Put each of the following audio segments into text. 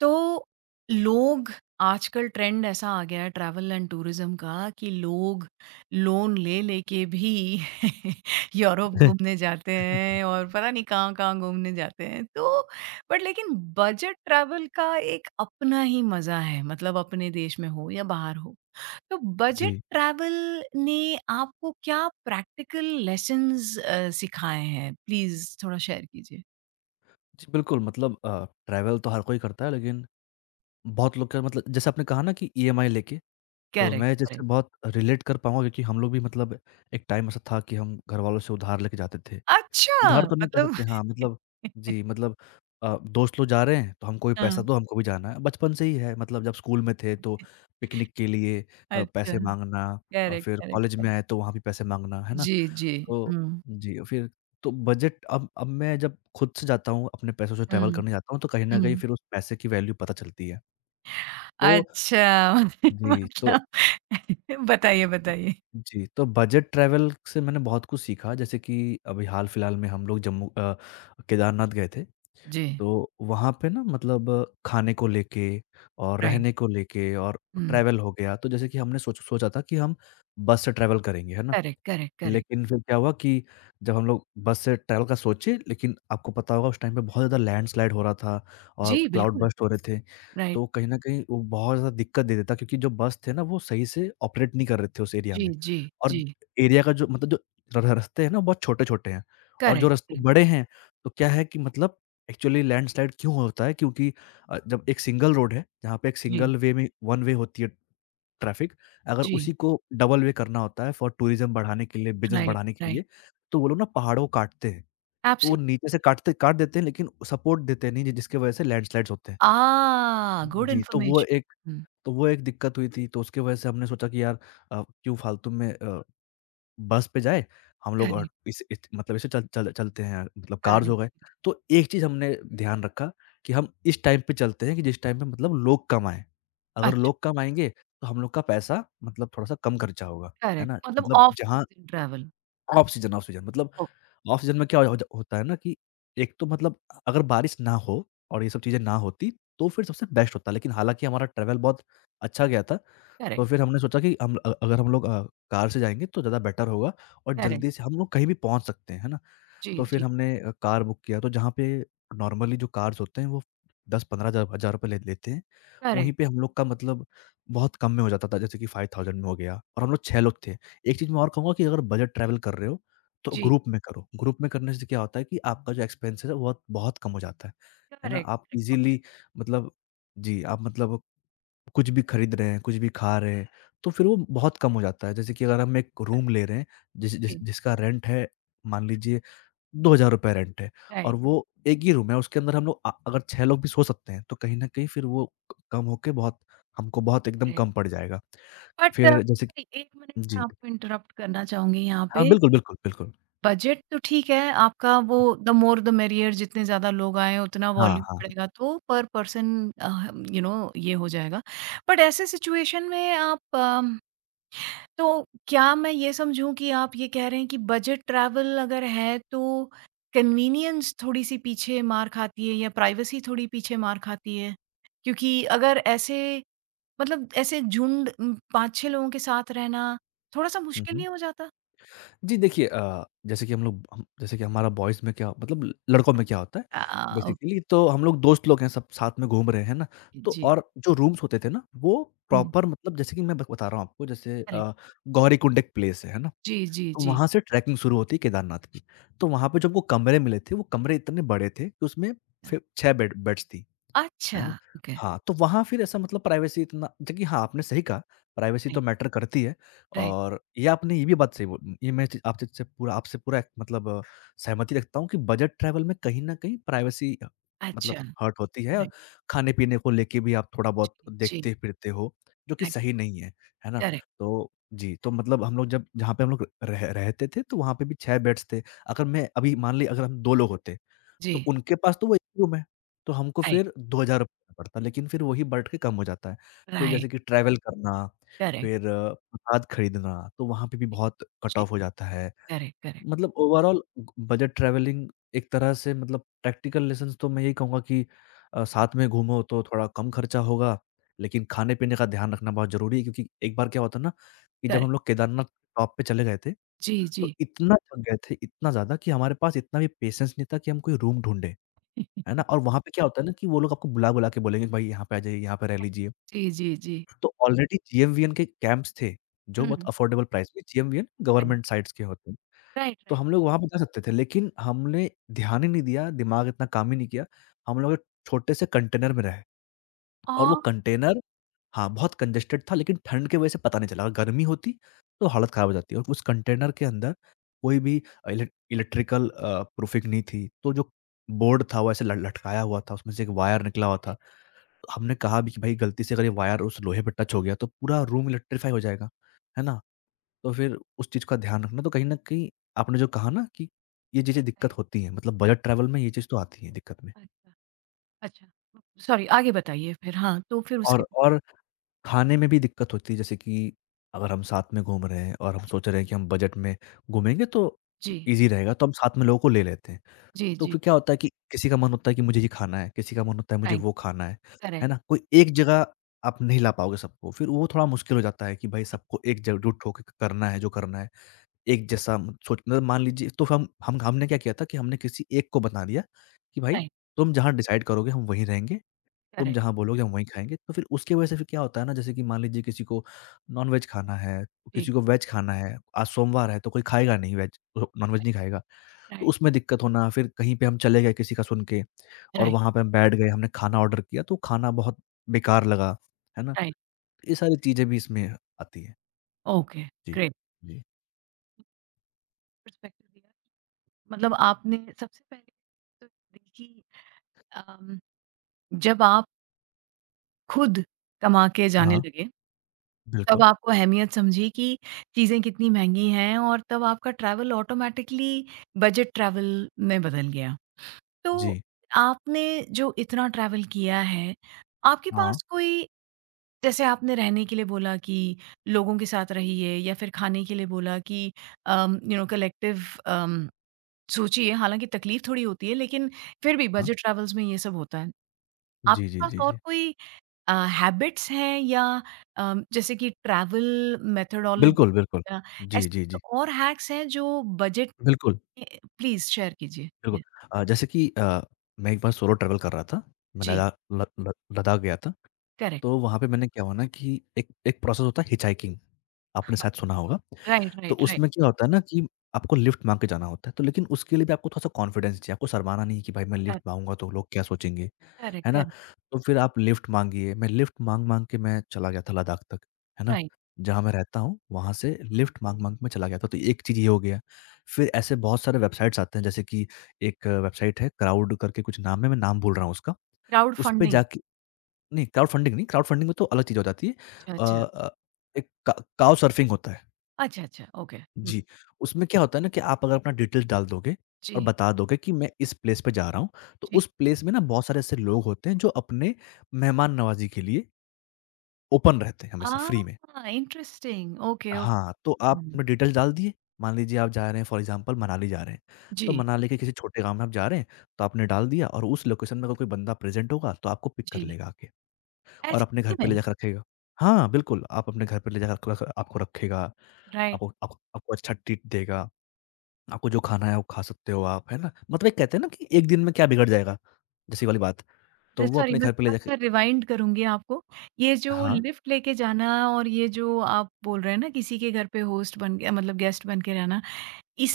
तो लोग आजकल ट्रेंड ऐसा आ गया है ट्रैवल एंड टूरिज्म का कि लोग लोन ले लेके भी यूरोप घूमने जाते हैं और पता नहीं कहाँ-कहाँ घूमने जाते हैं। तो बट लेकिन बजट ट्रैवल का एक अपना ही मज़ा है, मतलब अपने देश में हो या बाहर हो। तो बजट जी। ट्रैवल ने आपको क्या प्रैक्टिकल लेसन्स सिखाए हैं? प्लीज़ थोड़ा शेयर कीजिए। जी, बिल्कुल मतलब ट्रैवल तो हर कोई करता है लेकिन बहुत लोग का मतलब जैसे आपने कहा ना कि ईएमआई लेके, तो करेक्ट, मैं जैसे करेक्ट। बहुत रिलेट कर पाऊँगा क्योंकि हम लोग भी मतलब एक टाइम ऐसा था कि हम घरवालों से उधार लेके जाते थे। अच्छा! उधार तो नहीं कह मतलब सकते हाँ, मतलब जी, मतलब दोस्त लोग जा रहे हैं तो हमको भी हाँ, पैसा दो, हमको भी जाना है। बचपन से ही है मतलब जब स्कूल में थे तो पिकनिक के लिए अच्छा। पैसे माँगना और करेक्ट, फिर करेक्ट, कॉलेज में करेक्ट। आए तो वहाँ भी पैसे माँगना, है ना? जी, जी। तो हुँ, जी, फिर तो बजट अब मैं जब खुद से जाता हूँ, अपने पैसों से ट्रैवल हुँ, करने जाता हूँ, तो कहीं न कहीं हुँ। फिर उस पैसे की वैल्यू पता चलती है। तो अच्छा जी, तो मतलब बताइए, बताइए। जी, तो बजट ट्रैवल से मैंने बहुत कुछ सीखा, जैसे कि अभी हाल-फिलहाल में हम लोग जम्मू केदारनाथ गए थे, जी, तो वहाँ पे ना मतलब खाने को लेके और राइट। रहने को लेके और हुँ, ट्रैवल हो गया, तो जैसे कि हमने सोचा था कि हम बस से ट्रैवल करेंगे, है ना? Correct, correct, correct. लेकिन फिर क्या हुआ कि जब हम लोग बस से ट्रैवल का सोचे, लेकिन आपको पता होगा उस टाइम पे बहुत ज़्यादा लैंडस्लाइड हो रहा था और जी, क्लाउड बिल्कुल, बर्स्ट हो रहे थे। राइट। तो कहीं न कहीं वो बहुत ज़्यादा दिक्कत दे देता क्योंकि जो बस थे ना वो सही से ऑपरेट नहीं कर रहे थे उस एरिया जी, में। जी, और जी। एरिया का जो मतलब जो र रास्ते हैं ना बहुत छोटे-छोटे हैं और जो करेक्ट, रास्ते करेक्ट। बड़े हैं तो क्या है कि मतलब एक्चुअली लैंडस्लाइड क्यों होता है क्योंकि जब एक सिंगल रोड है, जहाँ पे एक जी, सिंगल वे में वन वे होती है ट्रैफ़िक अगर जी। उसी को डबल वे करना होता है फॉर टूरिज़्म बढ़ाने के लिए, बिज़नेस राइट, बढ़ाने के राइट। लिए, तो वो लोग ना पहाड़ों को काटते हैं। तो वो नीचे से एब्सोल्युटली। काट देते हैं लेकिन सपोर्ट देते नहीं हैं जिसकी वजह से लैंडस्लाइड्स होते हैं। आह! गुड जी, तो वो इन्फॉर्मेशन। एक हुँ, दिक्कत हुई थी तो उसकी वजह से हमने सोचा कि यार क्यों फालतू में बस पे जाए, हम लोग और करेक्ट, इस इत मतलब ऐसे चल चल चलते हैं मतलब कार्स हो करेक्ट। गए। तो एक चीज़ हमने ध्यान रखा कि हम इस टाइम पे चलते हैं कि जिस टाइम पे मतलब लोग कम आएँ। अगर अच्छा, लोग कम आएँगे तो हम लोग का पैसा मतलब थोड़ा-सा कम खर्चा होगा, है करेक्ट ना? मतलब मतलब ऑफ जहाँ सीज़न ट्रैवल। ऑफ सीज़न मतलब ओके, ऑफ सीज़न में क्या हो ज होता है ना कि एक तो मतलब अगर बारिश ना हो और ये सब चीज़ें ना होती तो फिर सबसे बेस्ट होता। लेकिन हालाँकि हमारा ट्रैवल बहुत अच्छा गया था। तो करेक्ट, फिर हमने सोचा कि हम अ अगर हम लोग अ, कार से जाएँगे तो ज़्यादा बेटर होगा और करेक्ट। जल्दी से हम लोग कहीं भी पहुँच सकते हैं, है ना? जी, तो फिर जी। हमने कार बुक किया तो जहाँ पे नॉर्मली जो कार्स होते हैं वो 10-15 हज़ार हज़ार रुपए ले लेते हैं, वहीं करेक्ट, पे हम लोग का मतलब बहुत कम में हो जाता था जैसे कि 5000 में हो गया और हम लोग 6 लोग थे। एक चीज़ मैं और कहूँगा कि अगर बजट ट्रैवल कर रहे हो, तो जी। ग्रुप में करो। ग्रुप में करने से क्या होता है कि आपका जो एक्सपेंसेस है वो बहुत बहुत कम हो जाता है ना? करेक्ट, आप करेक्ट, इज़िली ऑब्वियस, मतलब जी, आप मतलब कुछ भी खरीद रहे हैं, कुछ भी खा रहे हैं, तो फिर वो बहुत कम हो जाता है। जैसे कि अगर हम एक रूम करेक्ट, ले रहे हैं, जिस जिस जी, जिसका रेंट है, मान लीजिए ₹2000 रेंट है और राइट, वो एक ही रूम है, उसके अंदर हम लोग अगर 6 लोग भी सो सकते हैं, तो कहीं न कहीं राइट, फिर वो क कम होके बहुत हमको बहुत एकदम करेक्ट। कम पड़ जाएगा। बट फिर जैसे कि सॉरी 1 मिनट मैं जी। आपको इंटरप्ट करना चाहूँगी यहाँ हाँ, पे। बिल्कुल, बिल्कुल, बिल्कुल। बजट तो ठीक है, आपका वो द मोर द मेरियर जितने ज़्यादा लोग आएँ उतना हाँ, वॉल्यूम हाँ। हाँ। बढ़ेगा तो पर पर्सन यू नो ये हो जाएगा। बट ऐसे सिचुएशन में आप तो क्या मैं ये समझूँ कि आप ये कह रहे हैं कि बजट ट्रैवल अगर है तो कन्वीनियंस थोड़ी-सी पीछे मार खाती है या प्राइवेसी थोड़ी पीछे मार खाती है? क्योंकि अगर ऐसे मतलब ऐसे झुंड 5-6 लोगों के साथ रहना थोड़ा-सा हुँ, मुश्किल हुँ। नहीं हो जाता? जी, देखिए जैसे कि हम लोग हम जैसे कि हमारा बॉयज़ में क्या मतलब लड़कों में क्या होता है, अ, ओके बेसिकली तो हम लोग दोस्त लोग हैं सब साथ में घूम रहे हैं ना, तो जी। और जो रूम्स होते थे ना, वो हुँ, प्रॉपर मतलब जैसे कि मैं ब बता रहा हूँ आपको जैसे करेक्ट। गौरीकुंड एक प्लेस है ना? जी, जी, तो जी। वहाँ से ट्रैकिंग शुरू होती है केदारनाथ की। तो वहाँ पे जो हमको कमरे मिले थे, वो कमरे इतने बड़े थे कि उसमें अ, फिर 6 बेड्स थी। है अच्छा, ना? ओके, हाँ, तो वहाँ फिर ऐसा मतलब प्राइवेसी इतना जबकि हाँ, आपने सही कहा, प्राइवेसी तो राइट, मैटर करती है राइट, और ये आपने ये भी बात सही बो ये मैं चीज़ आपसे पूरा एक मतलब सहमति रखता हूँ कि बजट ट्रैवल में कहीं न कहीं प्राइवेसी मतलब अच्छा, हर्ट होती है और राइट, खाने-पीने को लेके भी आप थोड़ा बहुत जी, देखते-फिरते हो, जो कि राइट, सही नहीं है, है ना? करेक्ट, तो जी, तो मतलब हम लोग जब जहाँ पे हम लोग रह रहते थे, तो वहाँ पे भी 6 बेड्स थे। अगर मैं अभी मान लीजिए अगर हम 2 लोग होते, तो जी, उनके पास तो वो 1 रूम है। तो हमको राइट, फिर ₹2000 देना पड़ता है, लेकिन फिर वही बढ़ के कम हो जाता है। फिर राइट, जैसे कि ट्रैवल करना, करेक्ट, फिर प्रसाद खरीदना, तो वहाँ पे भी जी, बहुत कट जी, ऑफ हो जाता है। करेक्ट, करेक्ट, मतलब ओवरॉल बजट ट्रैवलिंग एक तरह से मतलब प्रैक्टिकल लेसन्स तो मैं यही कहूँगा कि राइट, साथ में घूमो तो थोड़ा कम खर्चा होगा, लेकिन खाने-पीने का ध्यान रखना बहुत ज़रूरी है क्योंकि एक बार क्या होता है ना कि जब हम करेक्ट, लोग केदारनाथ टॉप पे चले गए थे, जी, तो जी, इतना थक गए थे, इतना ज़्यादा कि हमारे पास इतना भी पेशेंस नहीं था कि हम कोई रूम ढूँढे। है ना? और वहाँ पे क्या होता है ना कि वो लोग आपको बुला-बुला के बोलेंगे कि भाई यहाँ पे आ जाइए, यहाँ पे रह लीजिए। जी, जी, जी, तो ऑलरेडी जीएमवीएन के कैंप्स थे, जो बहुत हुँ, अफोर्डेबल प्राइस में जीएमवीएन राइट, गवर्नमेंट साइट्स के होते हैं। राइट, तो राइट, हम लोग वहाँ पे जा सकते थे, लेकिन हमने ध्यान ही नहीं दिया, दिमाग इतना काम ही नहीं किया। हम लोग एक छोटे से कंटेनर में रहे और वो और कंटेनर हाँ, बहुत कंजेस्टेड था लेकिन ठंड की वजह से पता नहीं चला। अगर गर्मी होती तो हालत खराब हो जाती और उस कंटेनर के अंदर कोई भी इलेक्ट्रिकल प्रूफिंग नहीं थी। तो जो बोर्ड था वो ऐसे ल लटकाया हुआ था, उसमें से एक वायर निकला हुआ था। हमने कहा भी कि भाई गलती से अगर ये वायर उस लोहे पे टच हो गया तो पूरा रूम इलेक्ट्रीफाई हो जाएगा, है ना? तो फिर उस चीज़ का ध्यान रखना तो कहीं न कहीं आपने जो कहा ना कि ये चीज़ें दिक्कत राइट, होती हैं, मतलब राइट, बजट ट्रैवल में ये चीज़ तो आती है दिक्कत में। राइट, अच्छा, अच्छा, सॉरी आगे बताइए फिर हाँ, तो फिर उसके और खाने में भी दिक्कत होती है जैसे कि अगर हम साथ में घूम रहे हैं और हम जी, सोच रहे हैं कि हम बजट में घूमेंगे तो जी, ईज़ी रहेगा तो हम साथ में लोगों को ले लेते हैं। जी, तो जी। फिर क्या होता है कि किसी का मन होता है कि मुझे ये खाना है, किसी का मन होता है मुझे राइट, वो खाना है करेक्ट, ना? कोई एक जगह आप नहीं ला पाओगे सबको, फिर वो थोड़ा मुश्किल हो जाता है कि भाई जी, सबको एकजुट होके करना है जो करना है। एक जैसा सोच मतलब मान लीजिए तो हम हमने क्या किया था कि हमने किसी एक को बता दिया कि भाई राइट, तुम जहाँ डिसाइड करोगे हम वहीं रहेंगे, तुम करेक्ट, जहाँ बोलोगे हम वहीं खाएँगे। तो फिर उसकी वजह से फिर क्या होता है ना जैसे कि मान लीजिए किसी को नॉन-वेज खाना है, जी, किसी को वेज खाना है, आज सोमवार है तो कोई खाएगा नहीं वेज, नॉन-वेज नहीं राइट, खाएगा। तो राइट, उसमें दिक्कत होना, फिर कहीं पे हम चले गए किसी का सुन के और राइट, वहाँ पे हम बैठ गए, हमने खाना ऑर्डर किया तो खाना बहुत बेकार लगा, है ना? राइट, ये सारी चीज़ें भी इसमें आती हैं। ओके, जी, ग्रेट। जी। पर्सपेक्टिव दिया, मतलब आपने सबसे पहले तो देखिए अम, जब आप खुद कमा के जाने हाँ, लगे, तब बिल्कुल। आपको अहमियत समझी कि चीज़ें कितनी महँगी हैं और तब आपका ट्रैवल ऑटोमैटिकली बजट ट्रैवल में बदल गया। तो जी। आपने जो इतना ट्रैवल किया है, आपके हाँ, पास कोई जैसे आपने रहने के लिए बोला कि लोगों के साथ रहिए या फिर खाने के लिए बोला कि यू नो कलेक्टिव सोचिए हालांकि तकलीफ थोड़ी होती है लेकिन फिर भी हाँ। बजट ट्रैवल्स में ये सब होता है जी, आपके जी, पास जी, और जी। कोई हैबिट्स हैं या जैसे कि ट्रैवल मेथडोलॉजी बिल्कुल, बिल्कुल। जी, जी, ऐसे जी। कोई और हैक्स हैं जो बजट बिल्कुल, प्लीज शेयर कीजिए बिल्कुल। जैसे कि मैं एक बार सोलो ट्रैवल कर रहा था। मैं जी लदा ल ल लद्दाख गया था, करेक्ट तो वहाँ पे मैंने क्या हुआ ना कि एक एक प्रोसेस होता है हिचहाइकिंग, आपने शायद सुना होगा। राइट तो राइट राइट उसमें क्या होता है ना कि आपको लिफ्ट माँग के जाना होता है, तो लेकिन उसके लिए भी आपको थोड़ा-सा कॉन्फिडेंस चाहिए, आपको शर्माना नहीं है कि भाई मैं लिफ्ट करेक्ट माँगूँगा तो लोग क्या सोचेंगे, है ना? करेक्ट तो फिर आप लिफ्ट माँगिए, मैं लिफ्ट माँग-माँग के मैं चला गया था लद्दाख तक, है ना? राइट जहाँ मैं रहता हूँ, वहाँ से लिफ्ट माँग-माँग के मैं चला गया था, तो एक चीज़ ये हो गया। फिर ऐसे बहुत सारे वेबसाइट्स आते हैं, जैसे कि एक वेबसाइट है क्राउड करके कुछ नाम है, मैं नाम भूल रहा हूँ उसका, क्राउड उस पे फंडिंग जाके नहीं क्राउड फंडिंग नहीं, क्राउड फंडिंग में तो अलग चीज़ हो जाती है। अच्छा अ अच्छा अ, एक का काउ सर्फिंग होता है। अच्छा अच्छा ओके जी, उसमें क्या होता है ना कि आप अगर अपना डिटेल्स डाल दोगे और जी बता दोगे कि मैं इस प्लेस पे जा रहा हूँ, तो जी। उस प्लेस में ना बहुत सारे ऐसे लोग होते हैं जो अपने मेहमान नवाज़ी के लिए ओपन रहते हैं हमेशा फ्री में। आह! इंटरेस्टिंग। Okay, okay. हाँ, तो आप अपने डिटेल्स डाल दिए, मान लीजिए आप जा रहे हैं फॉर एग्ज़ाम्पल मनाली जा रहे हैं, तो जी, मनाली के किसी छोटे गाँव में आप जा रहे हैं, तो आपने डाल दिया और उस लोकेशन में अगर कोई बंदा प्रेज़ेंट होगा तो आपको पिक कर जी। लेगा आके और ऐसी अपने घर ही पे में ले जाकर रखेगा। हाँ, बिल्कुल, आप अपने घर पे ले जाकर आपको रखेगा, राइट। आपको आपको आपको अच्छा ट्रीट देगा। आपको जो खाना है वो खा सकते हो आप, है ना? मतलब एक कहते हैं ना कि एक दिन में क्या बिगड़ जाएगा, जैसे ये वाली बात। रे तो वो सॉरी अपने मैं घर पे ले थोड़ा जाके सा रिवाइंड करूँगी आपको। ये जो हाँ, लिफ्ट लेके जाना और ये जो आप बोल रहे हैं ना किसी के घर पे होस्ट बन के मतलब गेस्ट बन के रहना,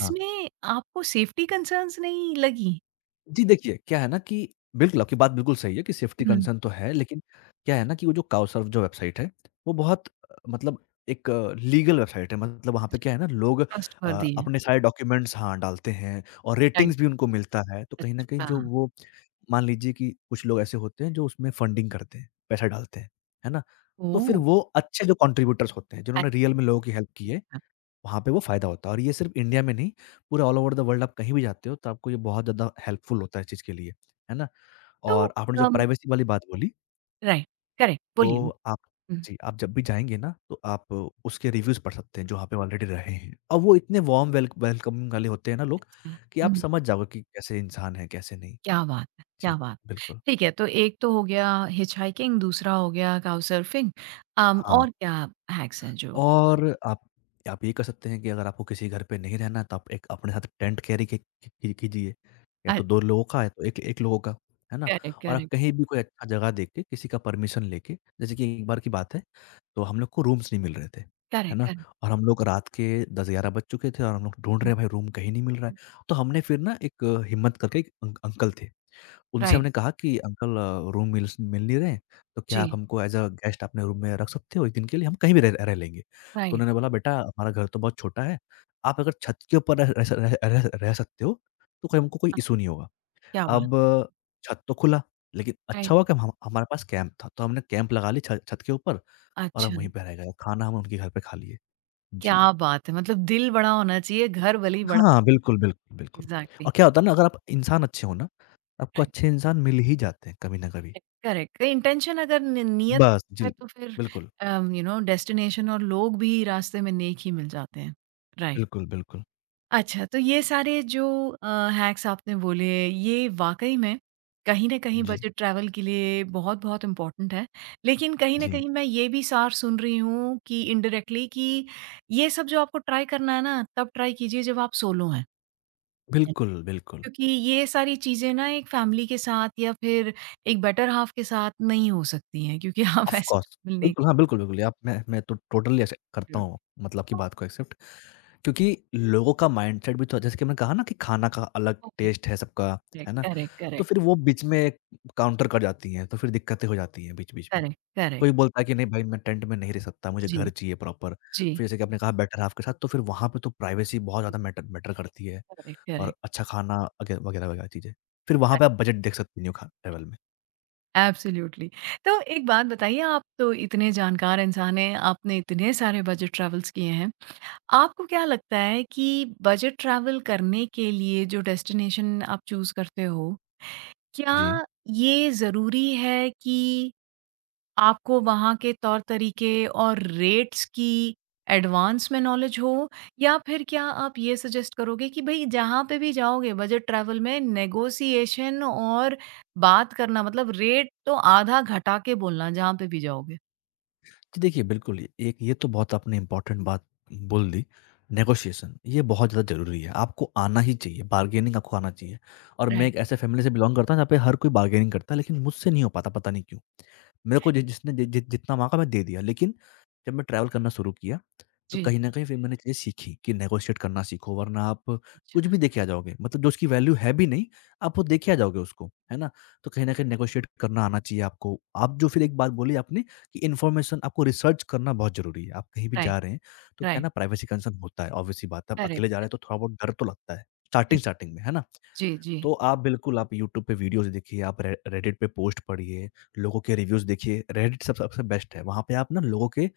हाँ। आपको सेफ्टी कंसर्न्स नहीं लगी? जी, देखिए, क्या है ना कि बिल्कुल, आपकी बात बिल्कुल सही है कि सेफ्टी हुँ। कंसर्न तो है, लेकिन क्या है ना कि वो जो काउसर्व जो वेबसाइट है, वो बहुत मतलब एक लीगल वेबसाइट है। मतलब वहाँ पे अच्छा, क्या है ना लोग ट्रस्टवर्दी है। अपने सारे डॉक्यूमेंट्स हाँ, डालते हैं और राइट। रेटिंग्स भी उनको मिलता है। तो कहीं न कहीं अच्छा। जो वो मान लीजिए कि कुछ लोग ऐसे होते हैं जो उसमें फंडिंग करते हैं, पैसा डालते हैं, है ना? तो फिर ओह! वो अच्छे जो कंट्रीब्यूटर्स होते हैं, जिन्होंने रियल में लोगों की हेल्प की है, अच्छा। वहाँ पे वो फ़ायदा होता है और ये सिर्फ़ इंडिया में नहीं, पूरे ऑल ओवर द वर्ल्ड आप कहीं भी जाते हो तो आपको ये बहुत ज़्यादा हेल्पफुल होता है इस चीज़ के लिए, है ना? तो और आपने जो अम, प्राइवेसी वाली बात बोली, राइट, करेक्ट बोलिए। तो आप हुँ, जी, आप जब भी जाएँगे ना तो आप उसके रिव्यूज़ पढ़ सकते हैं जो वहाँ पे ऑलरेडी रहे हैं और वो इतने वार्म वेलकमिंग वाले होते हैं ना लोग अच्छा। कि आप हुँ। समझ जाओगे कि कैसे इंसान है, कैसे नहीं। क्या बात है! क्या जी, बात! बिल्कुल। ठीक है, तो एक तो हो गया हिचहाइकिंग, दूसरा हो गया काउचसर्फिंग हाँ। और क्या हैक्स हैं जो और आप ये कर सकते हैं कि अगर आपको किसी घर पे नहीं रहना है, तो आप एक अपने साथ टेंट कैरी कीजिए। या अ, तो 2 लोगों का या तो 1-1 लोगों का, है ना? करेक्ट, और आप करेक्ट, कहीं भी कोई अच्छा जगह देख के, किसी का परमिशन लेके जैसे कि एक बार की बात है, तो हम लोग को रूम्स नहीं मिल रहे थे, है करेक्ट, ना? करेक्ट। और हम लोग रात के 10-11 बज चुके थे और हम लोग ढूँढ रहे हुँ, हैं भाई रूम कहीं नहीं मिल रहा है। हुँ। तो हमने फिर ना एक हिम्मत करके एक अंकल थे। उनसे राइट, हमने कहा कि अंकल रूम मिल नहीं रहे हैं, तो क्या आप जी, हमको ऐज़ अ गेस्ट अपने रूम में रख सकते हो एक दिन के लिए? हम कहीं भी रह रह लेंगे। तो राइट। उन्होंने बोला बेटा हमारा घर तो बहुत छोटा है, आप अगर छत के ऊपर रह रह स रह रह रह सकते हो, तो कोई हमको कोई अ, इश्यू नहीं होगा। क्या बात! अब छत तो खुला, लेकिन अच्छा राइट, हुआ कि हम हमारे पास कैंप था, तो हमने कैंप लगा ली छ छत के ऊपर और हम अच्छा, वहीं पे रह गए, खाना हम उनके घर पे खा लिए। जी। क्या बात है! मतलब दिल बड़ा होना चाहिए, घर भले ही बड़ा हाँ, बिल्कुल, बिल्कुल, बिल्कुल। एग्ज़ैक्टली, और क्या होता है ना अगर आप इंसान अच्छे हो ना, आपको राइट, अच्छे इंसान मिल ही जाते हैं कभी ना कभी। Right, correct. इंटेंशन अगर नि नियत बस, जी। है तो फिर बिल्कुल, यू नो डेस्टिनेशन और लोग भी रास्ते में नेक ही मिल जाते हैं। राइट। बिल्कुल, बिल्कुल। अच्छा, तो ये सारे जो अ, हैक्स आपने बोले, ये वाक़ई में कहीं न कहीं जी, बजट ट्रैवल के लिए बहुत-बहुत इम्पोर्टेंट है। लेकिन कहीं न जी। कहीं मैं ये भी सार सुन रही हूँ कि इनडायरेक्टली कि ये सब जो आपको ट्राई करना है ना, तब ट्राई कीजिए जब आप सोलो हैं। बिल्कुल, बिल्कुल। क्योंकि ये सारी चीज़ें ना एक फैमिली के साथ या फिर एक बेटर हाल्फ के साथ नहीं हो सकती हैं क्योंकि आप ऑफ़ ऐसे कोर्स ट्रैवल नहीं बिल्कुल, हाँ, बिल्कुल, बिल्कुल। आप मैं तो टोटली एक्सेप्ट कर करता रहे हो। हूँ मतलब आपकी बात को एक्सेप्ट क्योंकि लोगों का माइंडसेट भी तो जैसे कि मैंने कहा ना कि खाना का अलग तो करेक्ट, टेस्ट है सबका, है करेक्ट, ना? तो करेक्ट, फिर वो बीच में काउंटर कर जाती हैं, तो फिर दिक्कतें हो जाती हैं बीच-बीच में। करेक्ट, करेक्ट, कोई करेक्ट। बोलता है कि नहीं भाई मैं टेंट में नहीं रह सकता, मुझे जी, घर चाहिए प्रॉपर। जी, फिर जैसे कि आपने कहा बेटर हाल्फ के साथ तो फिर वहाँ पे तो प्राइवेसी बहुत जी। ज़्यादा मैटर मैटर करती है करेक्ट, और करेक्ट। अच्छा खाना अगे वगैरह-वगैरह चीज़ें। फिर वहाँ पे आप बजट देख सकते हो खा ट्रैवल में। एब्सोल्युटली। तो एक बात बताइए, आप तो इतने जानकार इंसान हैं, आपने इतने सारे बजट ट्रैवल्स किए हैं। आपको क्या लगता है कि बजट ट्रैवल करने के लिए जो डेस्टिनेशन आप चूज़ करते हो, क्या जी। ये ज़रूरी है कि आपको वहाँ के तौर-तरीके और रेट्स की एडवांस में नॉलेज हो या फिर क्या आप ये सजेस्ट करोगे कि भई जहाँ पे भी जाओगे बजट ट्रैवल में नेगोशिएशन और बात करना मतलब रेट तो आधा घटा के बोलना जहाँ पे भी जाओगे? जी देखिए, बिल्कुल, एक ये तो बहुत आपने इम्पोर्टेंट बात बोल दी, नेगोशिएशन, ये बहुत ज़्यादा ज़रूरी है, आपको आना ही चाहिए, बार्गेनिंग आपको आना चाहिए और मैं राइट, एक ऐसे फैमिली से बिलॉन्ग करता हूँ, जहाँ पे हर कोई बार्गेनिंग करता है, लेकिन मुझसे नहीं हो पाता, पता नहीं क्यों? मेरे को जि जिसने जि जि जितना माँगा, मैं दे दिया, लेकिन जब मैं ट्रैवल करना शुरू किया, तो जी। कहीं न कहीं फिर मैंने चीज़ें सीखी कि नेगोशिएट करना सीखो, वरना आप कुछ अच्छा, भी दे के आ जाओगे, मतलब जो उसकी वैल्यू है भी नहीं, आप वो दे के आ जाओगे उसको, है ना? तो कहीं न कहीं नेगोशिएट करना आना चाहिए आपको। आप जो फिर एक बात बोली आपने कि इन्फॉर्मेशन आपको रिसर्च करना बहुत ज़रूरी है। आप कहीं भी राइट, जा रहे हैं, तो क्या है राइट, ना प्राइवेसी कंसर्न होता है, ऑब्वियस सी बात है। आप अकेले जा रहे करेक्ट, हैं, तो थोड़ा बहुत डर तो लगता है, करेक्ट। स्टार्टिंग-स्टार्टिंग में, है ना? जी, जी, तो आप बिल्कुल आप यूट्यूब पे वीडियोज़ देखिए, आप रे रेडिट पे पोस्ट पढ़िए, लोगों के रिव्यूज़ देखिए। रेडिट सब सबसे बेस्ट है, वहाँ पे आप ना लोगों के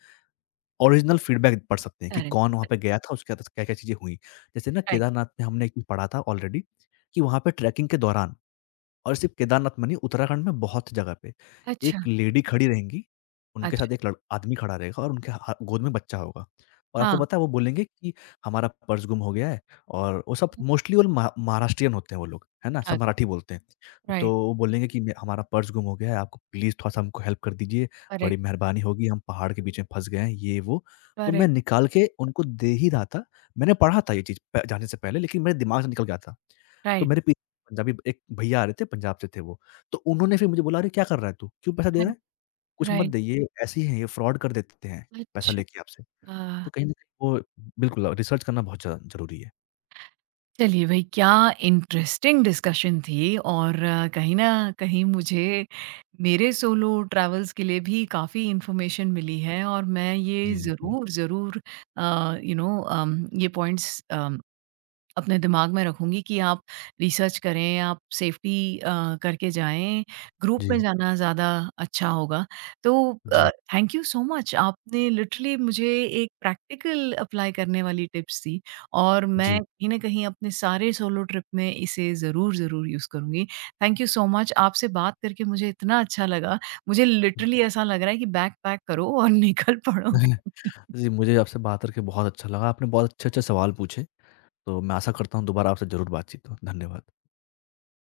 ओरिजिनल फीडबैक पढ़ सकते हैं कि करेक्ट, कौन वहाँ करेक्ट, पे गया था, उसके बाद क्या-क्या चीज़ें हुई। जैसे ना राइट। केदारनाथ में हमने एक चीज़ पढ़ा था ऑलरेडी कि वहाँ पे ट्रैकिंग के दौरान और सिर्फ केदारनाथ में नहीं, उत्तराखंड में बहुत जगह पे। अच्छा, एक लेडी खड़ी रहेंगी, उनके साथ अच्छा, एक लड़ आदमी खड़ा रहेगा और उनके हा गोद में बच्चा होगा। और आपको हाँ, पता है वो बोलेंगे कि हमारा पर्स गुम हो गया है और वो सब मोस्टली वो लोग महाराष्ट्रियन होते हैं वो लोग, है ना? सब अ, मराठी बोलते हैं। तो राइट, वो बोलेंगे कि मे हमारा पर्स गुम हो गया है, आपको प्लीज़ थोड़ा-सा हमको हेल्प कर दीजिए, बड़ी करेक्ट, मेहरबानी होगी, हम पहाड़ के बीच में फँस गए हैं, ये वो। तो मैं करेक्ट, निकाल के उनको दे ही रहा था। मैंने पढ़ा था ये चीज़ प जाने से पहले लेकिन मेरे दिमाग से निकल गया था। तो राइट, मेरे पीछे पंजाबी एक भैया आ रहे थे, पंजाब से थे वो। तो उन्होंने फिर मुझे बोला, "अरे! क्या कर रहा है तू? क्यों पैसा दे रहा राइट, है? कुछ मत राइट, दे, ये ऐसे ही हैं, ये फ्रॉड कर देते हैं, पैसा अच्छा। लेके आपसे।" तो कहीं न कहीं वो बिल्कुल रिसर्च करना बहुत ज़्यादा ज़रूरी है। चलिए भाई क्या इंटरेस्टिंग डिस्कशन थी और कहीं ना कहीं मुझे मेरे सोलो ट्रैवल्स के लिए भी काफ़ी इन्फॉर्मेशन मिली है और मैं ये जी, जी। ज़रूर ज़रूर यू नो ये पॉइंट्स अपने दिमाग में रखूँगी कि आप रिसर्च करें, आप सेफ्टी करके जाएँ, ग्रुप में जी, जाना ज़्यादा अच्छा होगा। तो अ, जी, थैंक यू सो मच आपने लिटरली मुझे एक प्रैक्टिकल अप्लाई करने वाली टिप्स दी और जी। मैं कहीं न कहीं अपने सारे सोलो ट्रिप में इसे ज़रूर, ज़रूर यूज़ करूँगी। थैंक यू सो मच आपसे बात करके मुझे इतना अच्छा लगा, मुझे लिटरली जी। ऐसा लग रहा है कि बैग पैक करो और निकल पड़ो। जी, मुझे आपसे बात करके बहुत अच्छा लगा। आपने बहुत अच्छे-अच्छे सवाल पूछे, तो मैं आशा करता हूँ दोबारा आपसे ज़रूर बातचीत हो। धन्यवाद।